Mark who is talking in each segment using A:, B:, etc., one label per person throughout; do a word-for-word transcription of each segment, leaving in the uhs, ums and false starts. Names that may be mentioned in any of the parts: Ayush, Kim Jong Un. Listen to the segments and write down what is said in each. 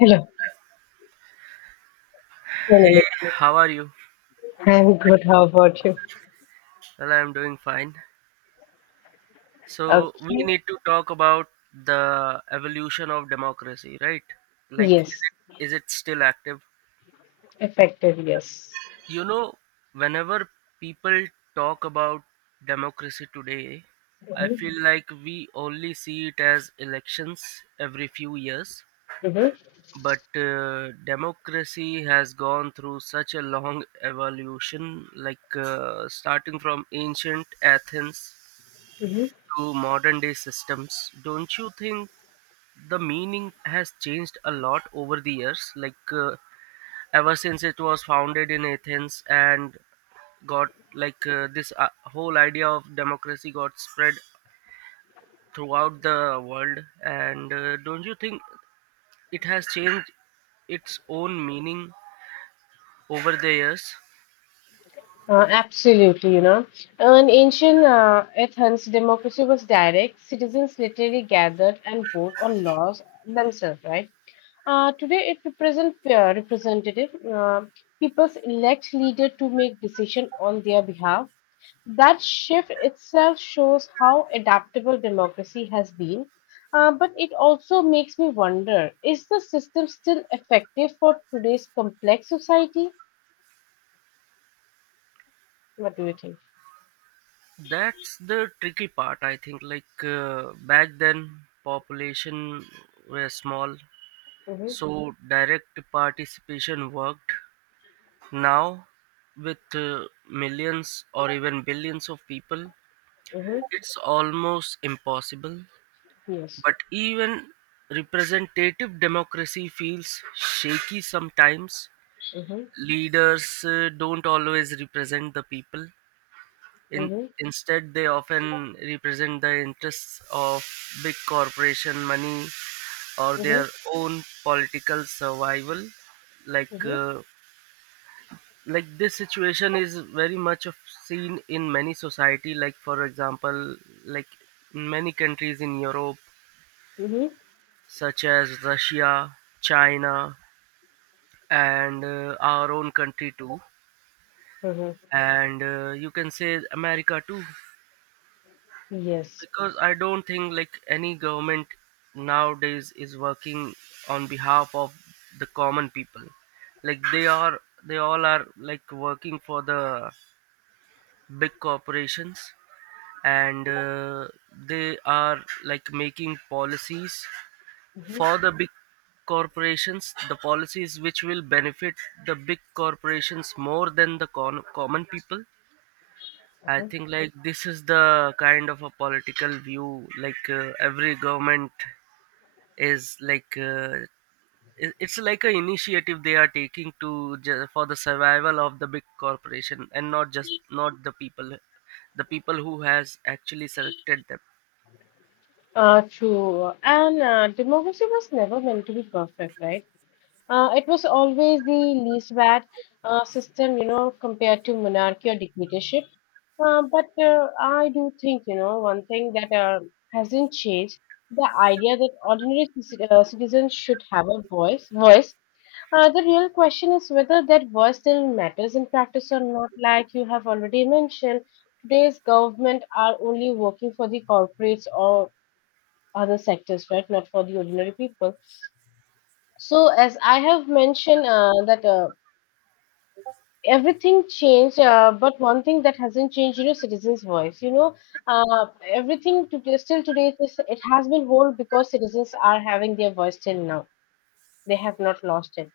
A: Hello. No, no, no.
B: Hey, how are you?
A: I'm good. How about you?
B: Well, I'm doing fine. So, we
A: Okay.
B: need to talk about the evolution of democracy, right? Like, is
A: Yes.
B: it, is it still active?
A: Effective. Yes.
B: You know, whenever people talk about democracy today, I feel
A: Mm-hmm.
B: like we only see it as elections every few years.
A: Mm-hmm.
B: But uh, democracy has gone through such a long evolution, like uh, starting from ancient Athens
A: hmm
B: to modern day systems, don't you think the meaning has changed a lot over the years? Like uh, ever since it was founded in Athens and got like uh, this uh, whole idea of democracy got spread throughout the world, and uh, don't you think it has changed its own meaning over the years?
A: Uh, absolutely. You know, an ancient uh, Athens, democracy was direct. Citizens literally gathered and vote on laws themselves. Right. Uh, today, it represents uh, representative. Uh, People elect leader to make decision on their behalf. That shift itself shows how adaptable democracy has been. Uh, but it also makes me wonder, is the system still effective for today's complex society? What do you think?
B: That's the tricky part, I think. Like uh, back then, population were small.
A: hmm
B: So direct participation worked. Now, with uh, millions or even billions of people,
A: hmm
B: it's almost impossible.
A: Yes.
B: But even representative democracy feels shaky sometimes.
A: hmm
B: Leaders uh, don't always represent the people. In
A: hmm
B: instead, they often represent the interests of big corporation money or
A: hmm
B: their own political survival, like
A: hmm
B: uh, like this situation is very much of seen in many society, like for example, like in many countries in Europe,
A: hmm
B: such as Russia, China, and uh, our own country too,
A: hmm
B: and uh, you can say America too.
A: Yes.
B: Because I don't think like any government nowadays is working on behalf of the common people. Like they are they all are like working for the big corporations, and uh, they are like making policies for
A: hmm
B: the big corporations, the policies which will benefit the big corporations more than the con- common people. I think like this is the kind of a political view. Like uh, every government is like uh, it- it's like an initiative they are taking to ju- for the survival of the big corporation and not just not the people, the people who has actually selected them.
A: uh True. And uh, democracy was never meant to be perfect, right? Uh, it was always the least bad uh, system, you know, compared to monarchy or dictatorship. Uh, but uh, I do think, you know, one thing that uh, hasn't changed, the idea that ordinary c- uh, citizens should have a voice. Voice. Uh, the real question is whether that voice still matters in practice or not. Like you have already mentioned, today's government are only working for the corporates or other sectors, right? Not for the ordinary people. So, as I have mentioned, uh, that uh, everything changed, uh, but one thing that hasn't changed, you know, citizens voice you know uh, Everything today, still today, it, is, it has been whole because citizens are having their voice till now. They have not lost it.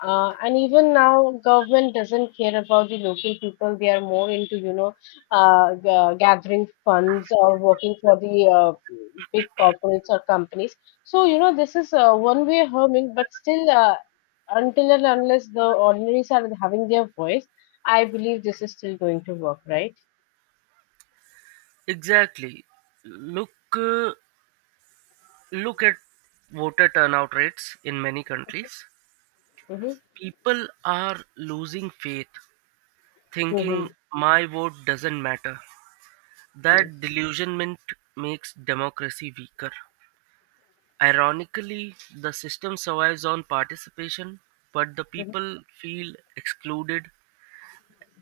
A: Uh, and even now, government doesn't care about the local people. They are more into, you know, uh, g- uh, gathering funds or working for the uh, big corporates or companies. So, you know, this is uh, one way harming, but still, uh, until and unless the ordinaries are having their voice, I believe this is still going to work, right?
B: Exactly. Look, uh, look at voter turnout rates in many countries.
A: Mm-hmm.
B: People are losing faith, thinking
A: Mm-hmm.
B: my vote doesn't matter. That
A: Yes.
B: delusionment makes democracy weaker. Ironically, the system survives on participation, but the
A: Mm-hmm.
B: people feel excluded,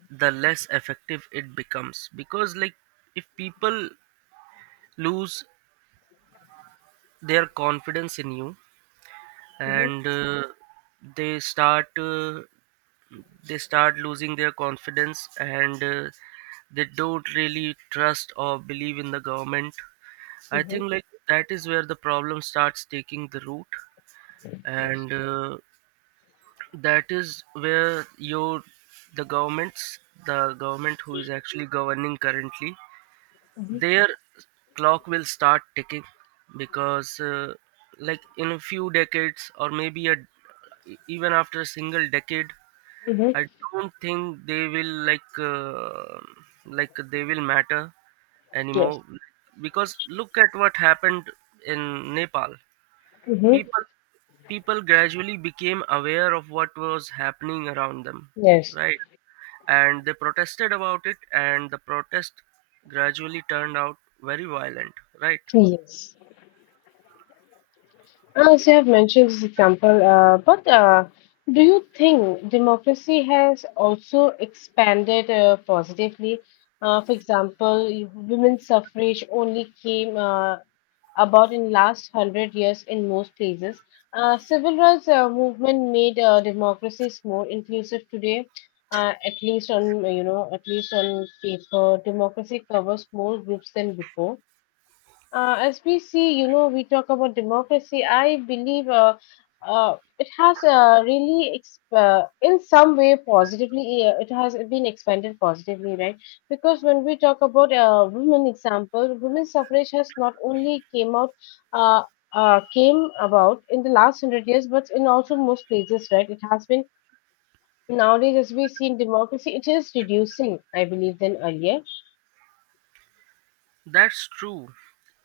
B: the less effective it becomes. Because, like, if people lose their confidence in you, and
A: Mm-hmm.
B: uh, they start uh, they start losing their confidence, and uh, they don't really trust or believe in the government. I
A: Mm-hmm.
B: think like that is where the problem starts taking the root, and uh, that is where your the governments the government who is actually governing currently,
A: Mm-hmm.
B: their clock will start ticking. Because uh, like in a few decades, or maybe a, even after a single decade,
A: Mm-hmm.
B: I don't think they will like uh, like they will matter
A: Yes.
B: anymore. Because look at what happened in Nepal.
A: Mm-hmm.
B: People people gradually became aware of what was happening around them,
A: Yes.
B: right? And they protested about it, and the protest gradually turned out very violent, right?
A: Yes. As you have mentioned this example, uh, but uh, do you think democracy has also expanded uh, positively? Uh, for example, women's suffrage only came uh, about in last hundred years in most places. Uh, civil rights uh, movement made uh, democracies more inclusive today. Uh, at least on, you know, at least on paper, democracy covers more groups than before, uh, as we see, you know, we talk about democracy. I believe uh, uh, it has uh, really, ex- uh, in some way, positively, uh, it has been expanded positively, right? Because when we talk about uh, women example, women's suffrage has not only came out. Uh, uh, came about in the last hundred years, but in also most places, right? It has been nowadays, as we see in democracy, it is reducing, I believe, than earlier.
B: That's true.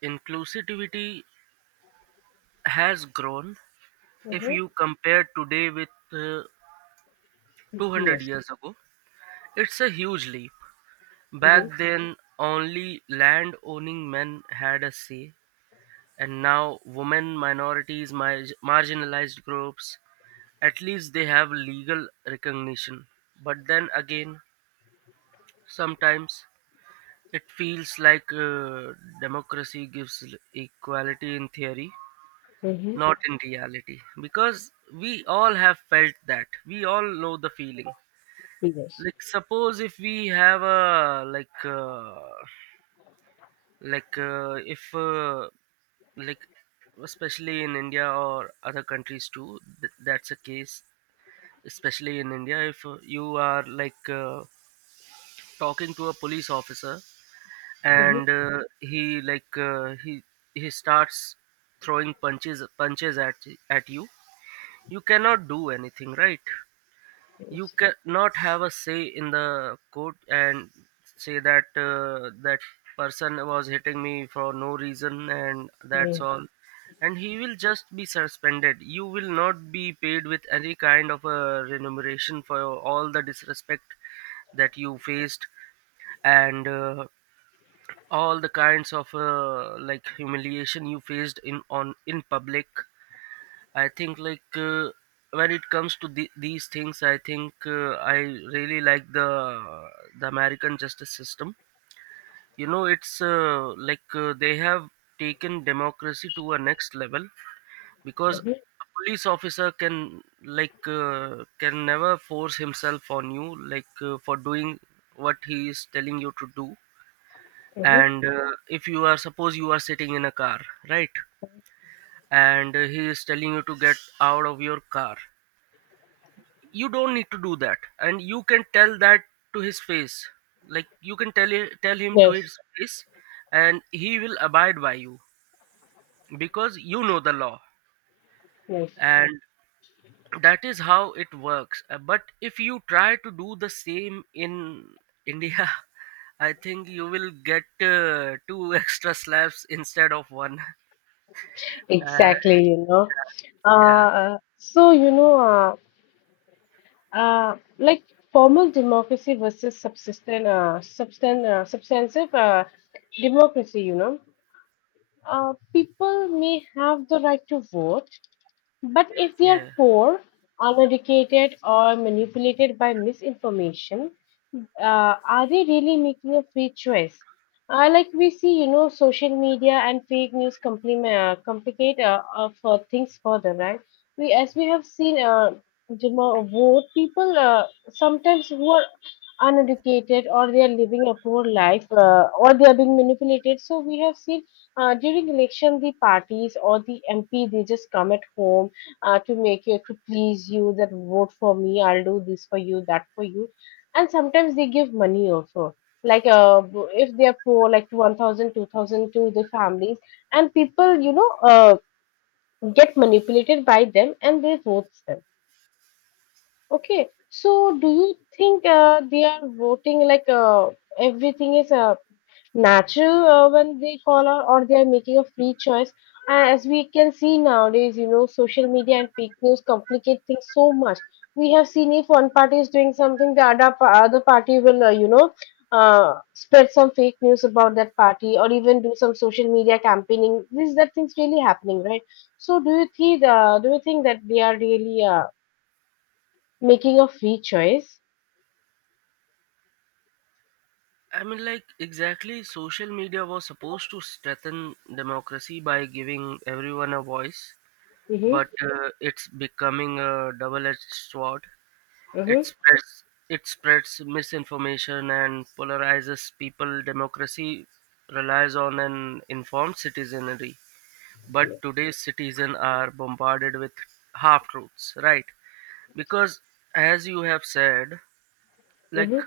B: Inclusivity has grown if
A: Mm-hmm.
B: you compare today with uh, two hundred
A: Yes.
B: years ago. It's a huge leap.
A: Mm-hmm.
B: Back then, only land owning men had a say, and now women, minorities, mar- marginalized groups. At least they have legal recognition. But then again, sometimes it feels like uh, democracy gives l- equality in theory,
A: Mm-hmm.
B: not in reality. Because we all have felt that. We all know the feeling.
A: Yes.
B: Like suppose if we have a like uh, like uh, if uh, like, especially in India or other countries too, th- that's a case. Especially in India, if uh, you are like uh, talking to a police officer, and
A: Mhm.
B: uh, he like uh, he he starts throwing punches punches at at you. You cannot do anything, right? You
A: Yes.
B: cannot have a say in the court and say that uh, that person was hitting me for no reason, and that's
A: hmm
B: all. And he will just be suspended. You will not be paid with any kind of a remuneration for all the disrespect that you faced, and uh, all the kinds of uh, like humiliation you faced in on in public. I think like uh, when it comes to the, these things, I think uh, I really like the the American justice system. You know, it's uh, like uh, they have taken democracy to a next level, because a police officer can like uh, can never force himself on you, like uh, for doing what he is telling you to do.
A: hmm
B: And uh, if you are suppose you are sitting in a car, right, and uh, he is telling you to get out of your car. You don't need to do that, and you can tell that to his face. Like, you can tell it, tell him to
A: Yes,
B: his face, and he will abide by you because you know the law,
A: yes,
B: and that is how it works. Uh, but if you try to do the same in India, I think you will get uh, two extra slaps instead of one. uh,
A: exactly, you know.
B: yeah.
A: Uh, so, you know, uh, uh, like formal democracy versus subsistent, uh, substan uh, substantive uh, democracy, you know. Uh, people may have the right to vote, but if they are
B: Yeah.
A: poor, uneducated, or manipulated by misinformation, uh, are they really making a free choice? Uh, like we see, you know, social media and fake news compliment, uh, complicate uh, uh, for things further, right? We, as we have seen, uh, Juma, vote people uh, sometimes who are uneducated or they are living a poor life, uh, or they are being manipulated. So we have seen uh, during election the parties or the M P, they just come at home uh, to make you, to please you, that vote for me, I'll do this for you, that for you, and sometimes they give money also, like uh, b- if they are poor, like one thousand, two thousand to the families, and people, you know, uh, get manipulated by them and they vote them. Okay, so do you think uh, they are voting like uh, everything is uh, natural uh, when they call out, or they are making a free choice? And as we can see nowadays, you know, social media and fake news complicate things so much. We have seen if one party is doing something, the other, pa- other party will, uh, you know uh, spread some fake news about that party, or even do some social media campaigning. This, that thing's really happening, right? So do you think uh, do you think that they are really uh, making a free choice?
B: I mean, like, exactly, social media was supposed to strengthen democracy by giving everyone a voice,
A: Mm-hmm,
B: but uh, it's becoming a double edged sword. It
A: mm-hmm,
B: spreads, it spreads misinformation and polarizes people. Democracy relies on an informed citizenry, but today's citizens are bombarded with half truths, right? Because, as you have said, like,
A: mm-hmm.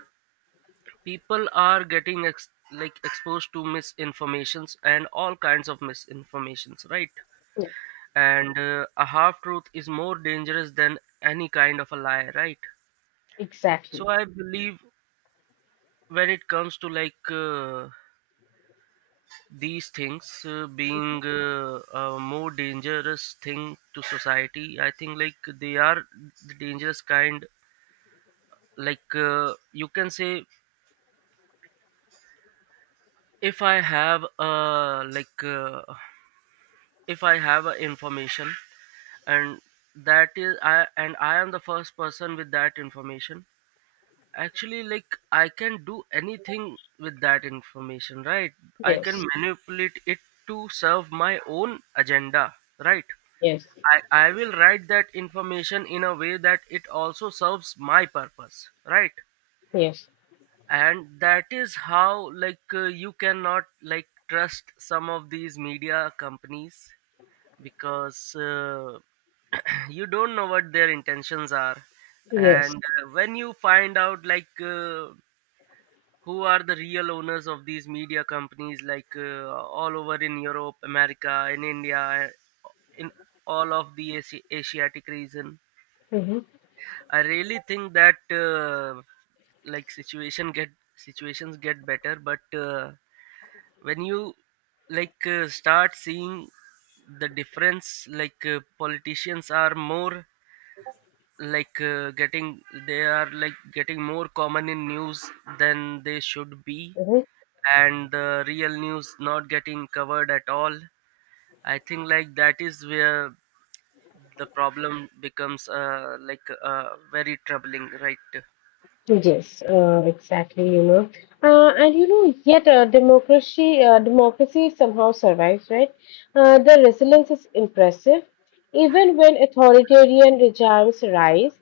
B: people are getting ex- like exposed to misinformations and all kinds of misinformations, right?
A: Yeah,
B: And uh, a half truth is more dangerous than any kind of a lie, right? So
A: exactly,
B: I believe, when it comes to like uh, these things uh, being uh, a more dangerous thing to society, I think like they are the dangerous kind. Like uh, you can say, if I have uh like uh, if I have a information, and that is I, and I am the first person with that information, actually. Like, I can do anything with that information, right? I can
A: yes,
B: manipulate it to serve my own agenda, right?
A: yes,
B: I i will write that information in a way that it also serves my purpose, right?
A: yes.
B: And that is how, like uh, you cannot like trust some of these media companies, because uh, you don't know what their intentions are. And
A: Yes.
B: uh, when you find out like uh, who are the real owners of these media companies, like uh, all over in Europe, America, in India, in all of the Asi- asiatic region,
A: Mm-hmm.
B: I really think that uh, like situation get situations get better. But uh, when you like uh, start seeing the difference, like uh, politicians are more like uh, getting they are like getting more common in news than they should be,
A: Mm-hmm.
B: and the real news not getting covered at all. I think like that is where the problem becomes uh, like uh, very troubling, right?
A: Yes. Uh, exactly. You know. Uh, and you know, yet uh, democracy, uh, democracy somehow survives, right? Uh, the resilience is impressive. Even when authoritarian regimes rise,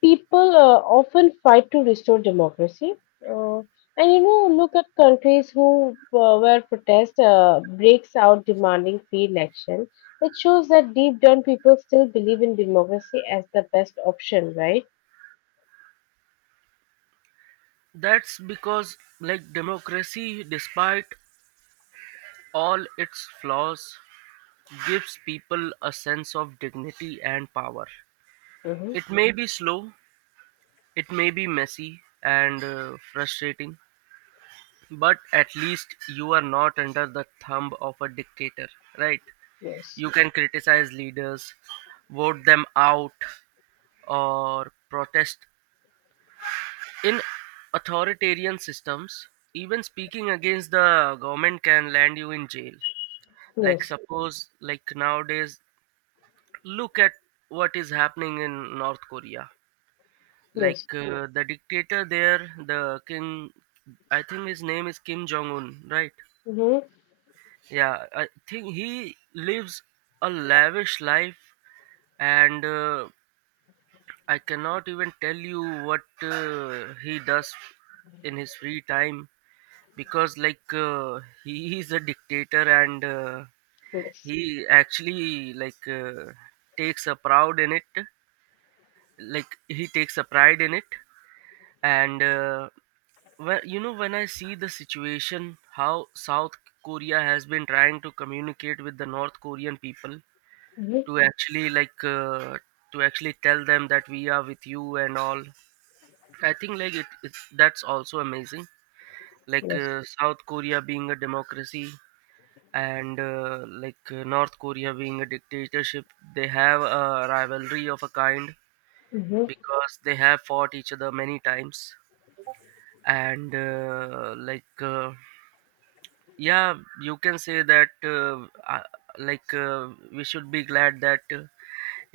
A: people uh, often fight to restore democracy. Uh, and you know, look at countries who uh, where protest uh, breaks out demanding free election. It shows that deep down, people still believe in democracy as the best option, right?
B: That's because like democracy, despite all its flaws, gives people a sense of dignity and power.
A: Mm-hmm.
B: It may be slow, it may be messy and uh, frustrating, but at least you are not under the thumb of a dictator, right?
A: Yes.
B: You can criticize leaders, vote them out, or protest. In authoritarian systems, even speaking against the government can land you in jail. Like,
A: Yes.
B: suppose, like nowadays, look at what is happening in North Korea.
A: Yes.
B: Like uh, the dictator there, the Kim, I think his name is Kim Jong Un, right?
A: Mm-hmm.
B: Yeah, I think he lives a lavish life, and uh, I cannot even tell you what uh, he does in his free time, because, like, uh, he is a dictator, and uh,
A: Yes.
B: he actually like uh, takes a proud in it, like he takes a pride in it, and. Uh, Well, you know, when I see the situation, how South Korea has been trying to communicate with the North Korean people
A: Mm-hmm.
B: to actually like uh, to actually tell them that we are with you and all. I think like it, it that's also amazing. Like
A: Yes.
B: uh, South Korea being a democracy, and uh, like uh, North Korea being a dictatorship, they have a rivalry of a kind
A: Mm-hmm.
B: because they have fought each other many times, and uh, like. Uh, yeah, you can say that uh, uh, like uh, we should be glad that uh,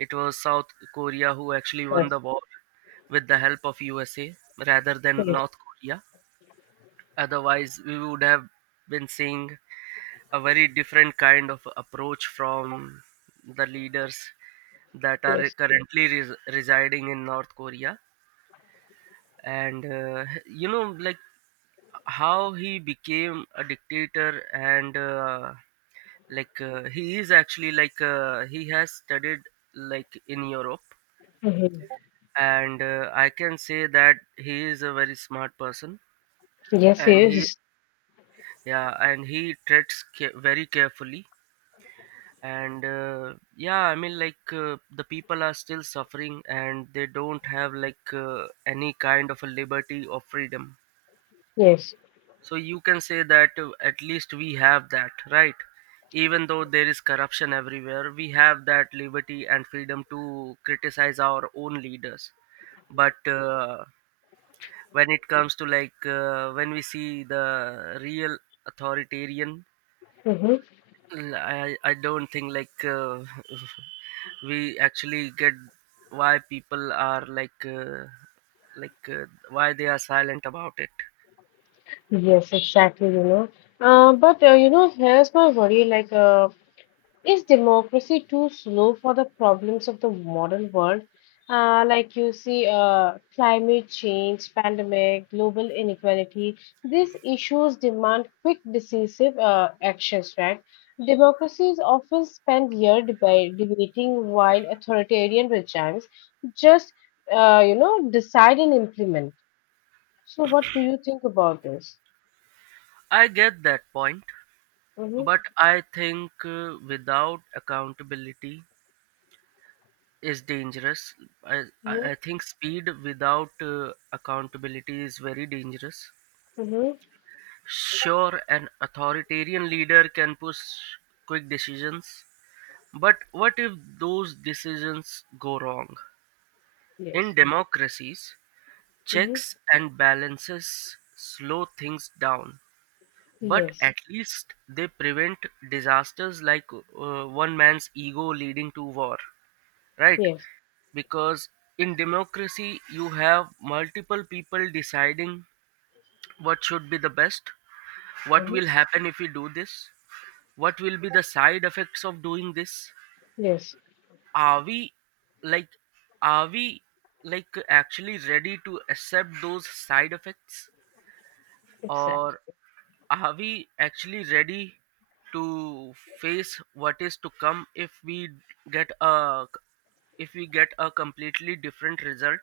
B: it was South Korea who actually won the
A: Yes.
B: war with the help of USA rather than
A: Yes.
B: North Korea. Otherwise we would have been seeing a very different kind of approach from the leaders that are
A: Yes.
B: currently res- residing in North Korea. And uh, you know, like how he became a dictator, and uh, like uh, he is actually like uh, he has studied like in Europe,
A: Mm-hmm.
B: and uh, I can say that he is a very smart person,
A: Yes.
B: and he,
A: Yes.
B: yeah, and he treads ca- very carefully. And uh, yeah, I mean, like uh, the people are still suffering, and they don't have like uh, any kind of a liberty or freedom.
A: Yes.
B: So you can say that uh, at least we have that, right? Even though there is corruption everywhere, we have that liberty and freedom to criticize our own leaders. But uh, when it comes to like uh, when we see the real authoritarian,
A: Mm-hmm.
B: l- I, I don't think like uh, we actually get why people are like uh, like uh, why they are silent about it.
A: Yes. Exactly. You know. Uh, but uh, you know, here's my worry. Like, uh, Is democracy too slow for the problems of the modern world? Uh, like you see, uh, climate change, pandemic, global inequality, these issues demand quick, decisive uh, actions, right? Democracies often spend years deba- debating while authoritarian regimes just, uh, you know, decide and implement. So, what do you think about this?
B: I get that point,
A: Mm-hmm,
B: but I think uh, without accountability is dangerous. I,
A: mm-hmm,
B: I I think speed without uh, accountability is very dangerous.
A: mm-hmm.
B: Sure, an authoritarian leader can push quick decisions, but what if those decisions go wrong? In
A: Yes,
B: democracies,
A: mm-hmm,
B: checks and balances slow things down, but
A: yes,
B: at least they prevent disasters like uh, one man's ego leading to war, right?
A: yes,
B: Because in democracy, you have multiple people deciding what should be the best, what
A: mm-hmm,
B: will happen if we do this, what will be the side effects of doing this.
A: yes.
B: Are we like, are we like actually ready to accept those side effects,
A: Exactly.
B: or are we actually ready to face what is to come if we get a if we get a completely different result?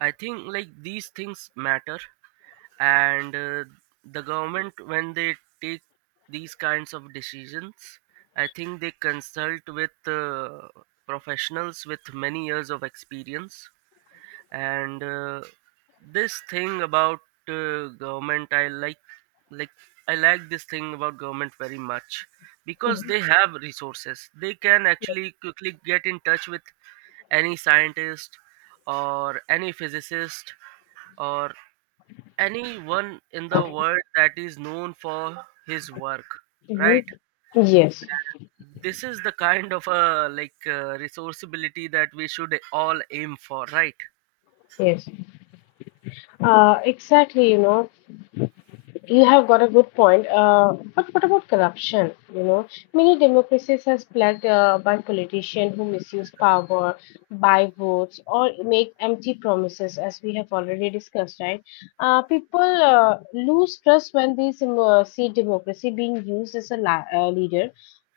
B: I think like these things matter, and uh, the government, when they take these kinds of decisions, I think they consult with uh, professionals with many years of experience, and uh, this thing about uh, government, i like like I like this thing about government very much because they have resources. They can actually quickly get in touch with any scientist or any physicist or anyone in the world that is known for his work,
A: hmm
B: right?
A: Yes,
B: This is the kind of a like uh, resourceability that we should all aim for, right?
A: yes. Uh, exactly, you know, you have got a good point. Uh, but what about corruption? You know, many democracies are plagued uh, by politicians who misuse power, buy votes, or make empty promises, as we have already discussed, right? Uh, people uh, lose trust when they sim- uh, see democracy being used as a la- uh, leader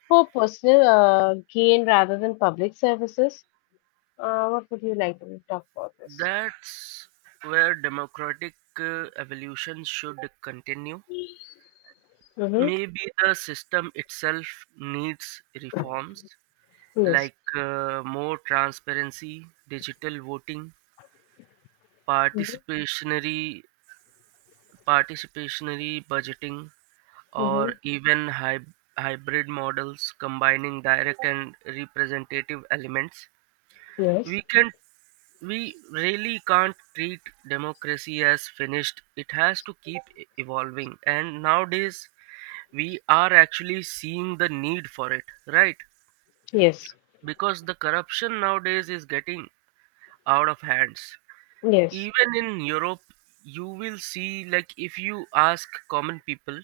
A: for personal uh, gain rather than public services. Uh, what would you like to talk about this?
B: That's where democratic uh, evolution should continue.
A: Mm-hmm.
B: Maybe the system itself needs reforms
A: Yes.
B: like uh, more transparency, digital voting,
A: Mm-hmm.
B: participatory participatory budgeting,
A: Mm-hmm.
B: or even hy- hybrid models combining direct and representative elements. We
A: Yes.
B: can we really can't treat democracy as finished. It has to keep e- evolving. And nowadays we are actually seeing the need for it, right?
A: Yes.
B: Because the corruption nowadays is getting out of hands.
A: Yes.
B: Even in Europe, you will see, like if you ask common people,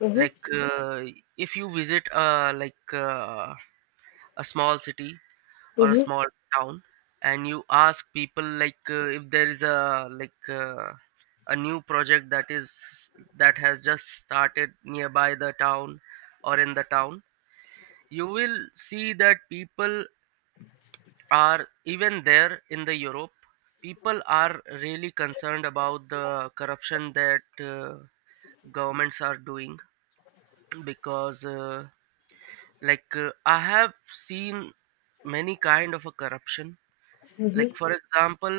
A: Mm-hmm.
B: like uh, if you visit uh, like uh, a small city or a
A: Mm-hmm.
B: small town and you ask people like uh, if there is a like uh, a new project that is that has just started nearby the town or in the town, you will see that people are, even there in the Europe, people are really concerned about the corruption that uh, governments are doing, because uh, like uh, I have seen many kind of a corruption. Like, for
A: Mm-hmm.
B: example,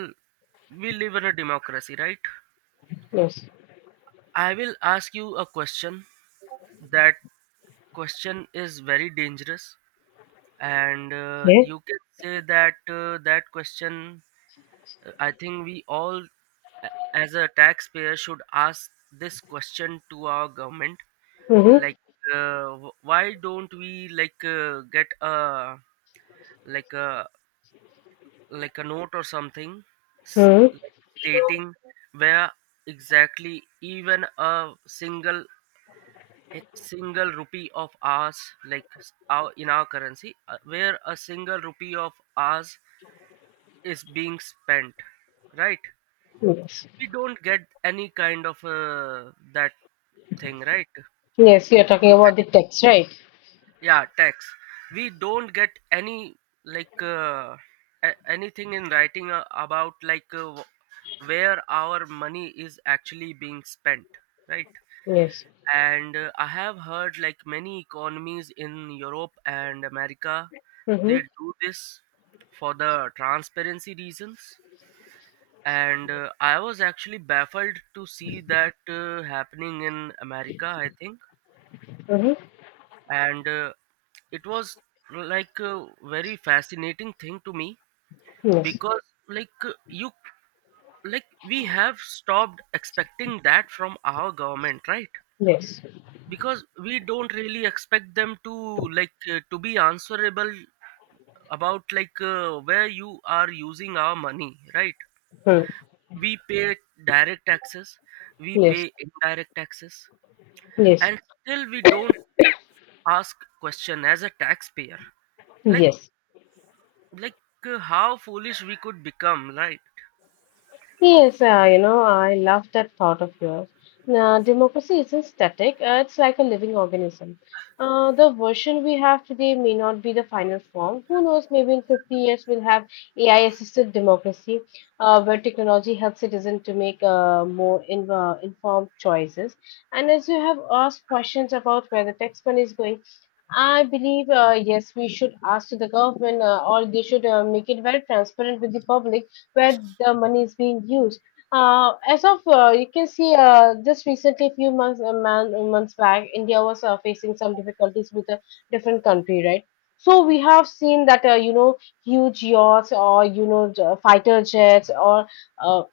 B: we live in a democracy, right?
A: Yes.
B: I will ask you a question. That question is very dangerous, and uh,
A: Okay.
B: you can say that uh, that question. uh, I think we all, a- as a taxpayer, should ask this question to our government.
A: Mm-hmm.
B: Like, uh, wh- why don't we like uh, get a like a like a note or something, s-
A: Mm-hmm.
B: like stating where exactly even a single a single rupee of ours, like s- our in our currency, uh, where a single rupee of ours is being spent, right?
A: Yes.
B: We don't get any kind of uh, that thing, right?
A: Yes.
B: We
A: You're talking
B: don't
A: about the
B: get,
A: text, right?
B: yeah, text. We don't get any like uh, a- anything in writing uh, about like uh, wh- where our money is actually being spent, right?
A: Yes.
B: And uh, I have heard like many economies in Europe and America, they
A: Mm-hmm.
B: do this for the transparency reasons, and uh, I was actually baffled to see that uh, happening in America, I think.
A: Mm-hmm.
B: And uh, it was like a very fascinating thing to me,
A: Yes.
B: because like uh, you like we have stopped expecting that from our government, right?
A: Yes.
B: Because we don't really expect them to like uh, to be answerable about like uh, where you are using our money, right?
A: Mm.
B: We pay, yeah, direct taxes. We
A: Yes.
B: pay indirect taxes,
A: Yes.
B: and still we don't ask question as a taxpayer, like
A: Yes.
B: like uh, how foolish we could become, right?
A: Yes, uh, you know, I love that thought of yours. Now, democracy isn't static, uh, it's like a living organism. Uh, the version we have today may not be the final form. Who knows, maybe in fifty years we'll have A I assisted democracy, uh, where technology helps citizens to make uh, more in, uh, informed choices. And as you have asked questions about where the tax money is going, I believe, uh, yes, we should ask to the government, uh, or they should uh, make it very transparent with the public where the money is being used. Uh, as of uh, you can see, uh, just recently, a few months, a man, months back, India was uh, facing some difficulties with a different country, right? So we have seen that, uh, you know, huge yachts, or you know, j- fighter jets, or uh,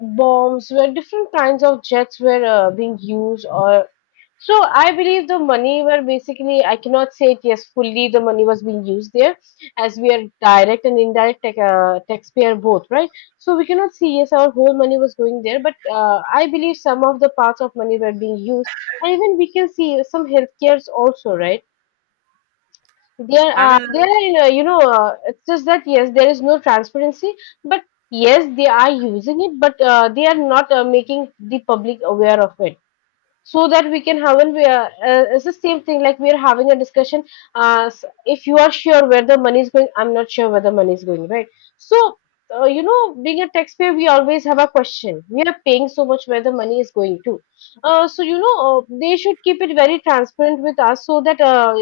A: bombs, where different kinds of jets were uh, being used, or so I believe the money were basically, I cannot say it yes fully, the money was being used there, as we are direct and indirect tax uh, taxpayer both, right? So we cannot see yes our whole money was going there, but uh, I believe some of the parts of money were being used, and even we can see some healthcares also, right? There
B: I
A: are,
B: mean,
A: there are, uh, you know, uh, it's just that yes, there is no transparency, but yes, they are using it, but uh, they are not uh, making the public aware of it, so that we can have an uh, uh, it's the same thing, like we are having a discussion. Uh, s- if you are sure where the money is going, I'm not sure where the money is going, right? So uh, you know, being a taxpayer, we always have a question, we are paying so much, where the money is going to. Uh, so you know, uh, they should keep it very transparent with us, so that uh,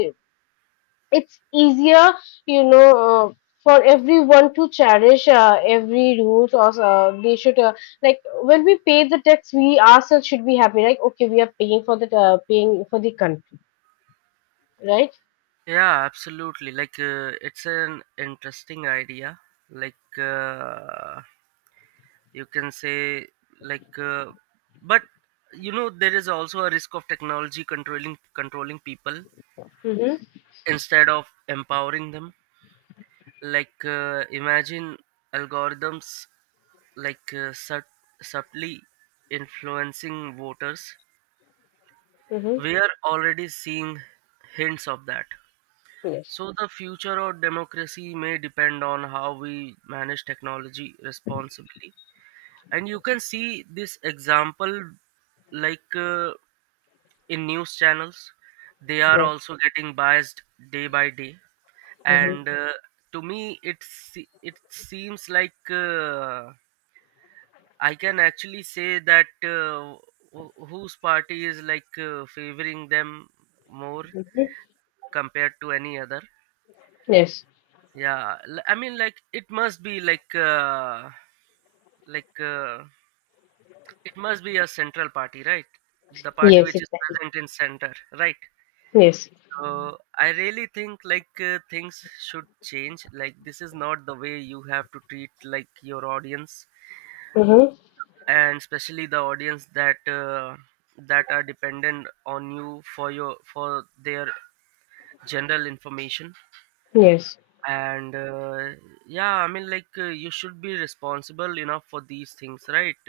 A: it's easier, you know, uh, for everyone to cherish uh, every rules, or uh, they should, uh, like when we pay the tax, we ourselves should be happy. Like okay, we are paying for the, uh, paying for the country, right?
B: yeah, absolutely, like uh, it's an interesting idea, like uh, you can say, like uh, but you know there is also a risk of technology controlling controlling people
A: Mm-hmm.
B: instead of empowering them. Like uh, imagine algorithms like uh, sub- subtly influencing voters.
A: Mm-hmm.
B: We are already seeing hints of that.
A: Yes.
B: So the future of democracy may depend on how we manage technology responsibly. And you can see this example like uh, in news channels, they are
A: Yes.
B: also getting biased day by day.
A: Mm-hmm.
B: And uh, to me, it se- it seems like uh, I can actually say that uh, wh- whose party is like uh, favoring them more compared to any other.
A: Yes.
B: Yeah, l- I mean, like it must be like uh, like uh, it must be a central party, right? The party
A: Yes.
B: which is
A: Exactly.
B: present in center, right?
A: Yes.
B: So I really think like uh, things should change. Like, this is not the way you have to treat like your audience,
A: Mm-hmm.
B: and especially the audience that uh, that are dependent on you for your for their general information.
A: Yes.
B: And uh, yeah, I mean, like uh, you should be responsible enough for these things, right?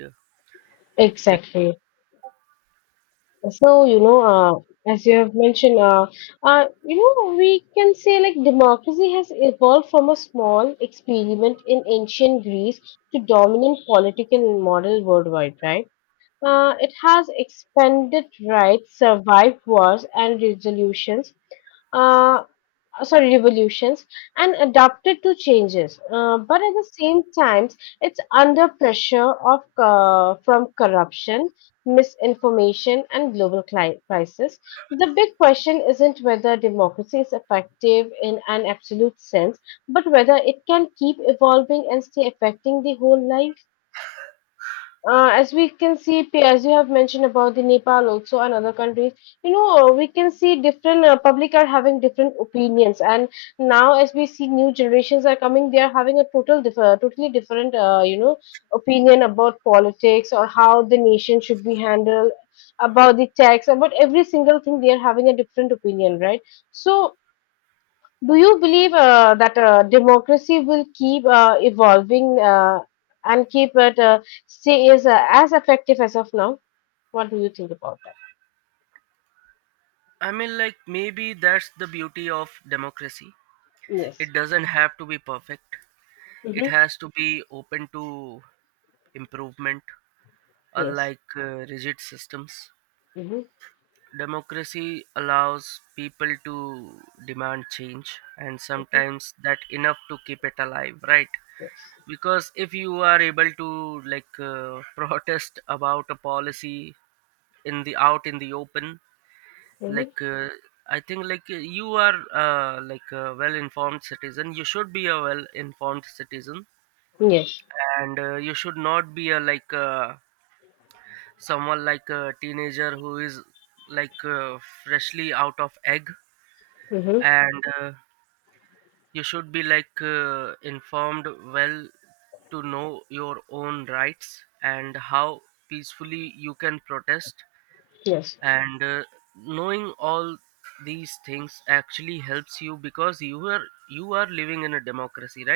B: Be-
A: Exactly. So, you know, uh, as you have mentioned, uh, uh, you know, we can say like democracy has evolved from a small experiment in ancient Greece to dominant political model worldwide, right? Uh, it has expanded rights, survived wars and resolutions. Uh, uh, sorry revolutions, and adapted to changes, uh, but at the same times it's under pressure of uh, from corruption, misinformation, and global cli- crisis. The big question isn't whether democracy is effective in an absolute sense, but whether it can keep evolving and stay affecting the whole life. Uh, as we can see, P- as you have mentioned about the Nepal also and other countries, you know, uh, we can see different uh, public are having different opinions, and now as we see new generations are coming, they are having a total diff- uh, totally different, uh, you know, opinion about politics or how the nation should be handled, about the tax, about every single thing. They are having a different opinion, right? So do you believe uh, that uh, democracy will keep uh, evolving, uh, and keep it uh, stay is uh, as effective as of now? What do you think about that?
B: I mean, like, maybe that's the beauty of democracy. It
A: Yes.
B: doesn't have to be perfect. It
A: Mm-hmm.
B: has to be open to improvement,
A: Yes.
B: unlike uh, rigid systems.
A: Mm-hmm.
B: Democracy allows people to demand change, and sometimes that enough to keep it alive, right?
A: Yes.
B: Because if you are able to like uh, protest about a policy in the out in the open, like
A: Mm-hmm.
B: uh, I think like uh, you are uh, like a well informed citizen, you should be a well informed citizen.
A: Yes.
B: And uh, you should not be a like uh, someone like a teenager who is like uh, freshly out of egg.
A: Mm-hmm.
B: And uh, you should be like uh, informed well to know your own rights and how peacefully you can protest.
A: Yes.
B: And uh, knowing all these things actually helps you, because you are you are living in a democracy, right?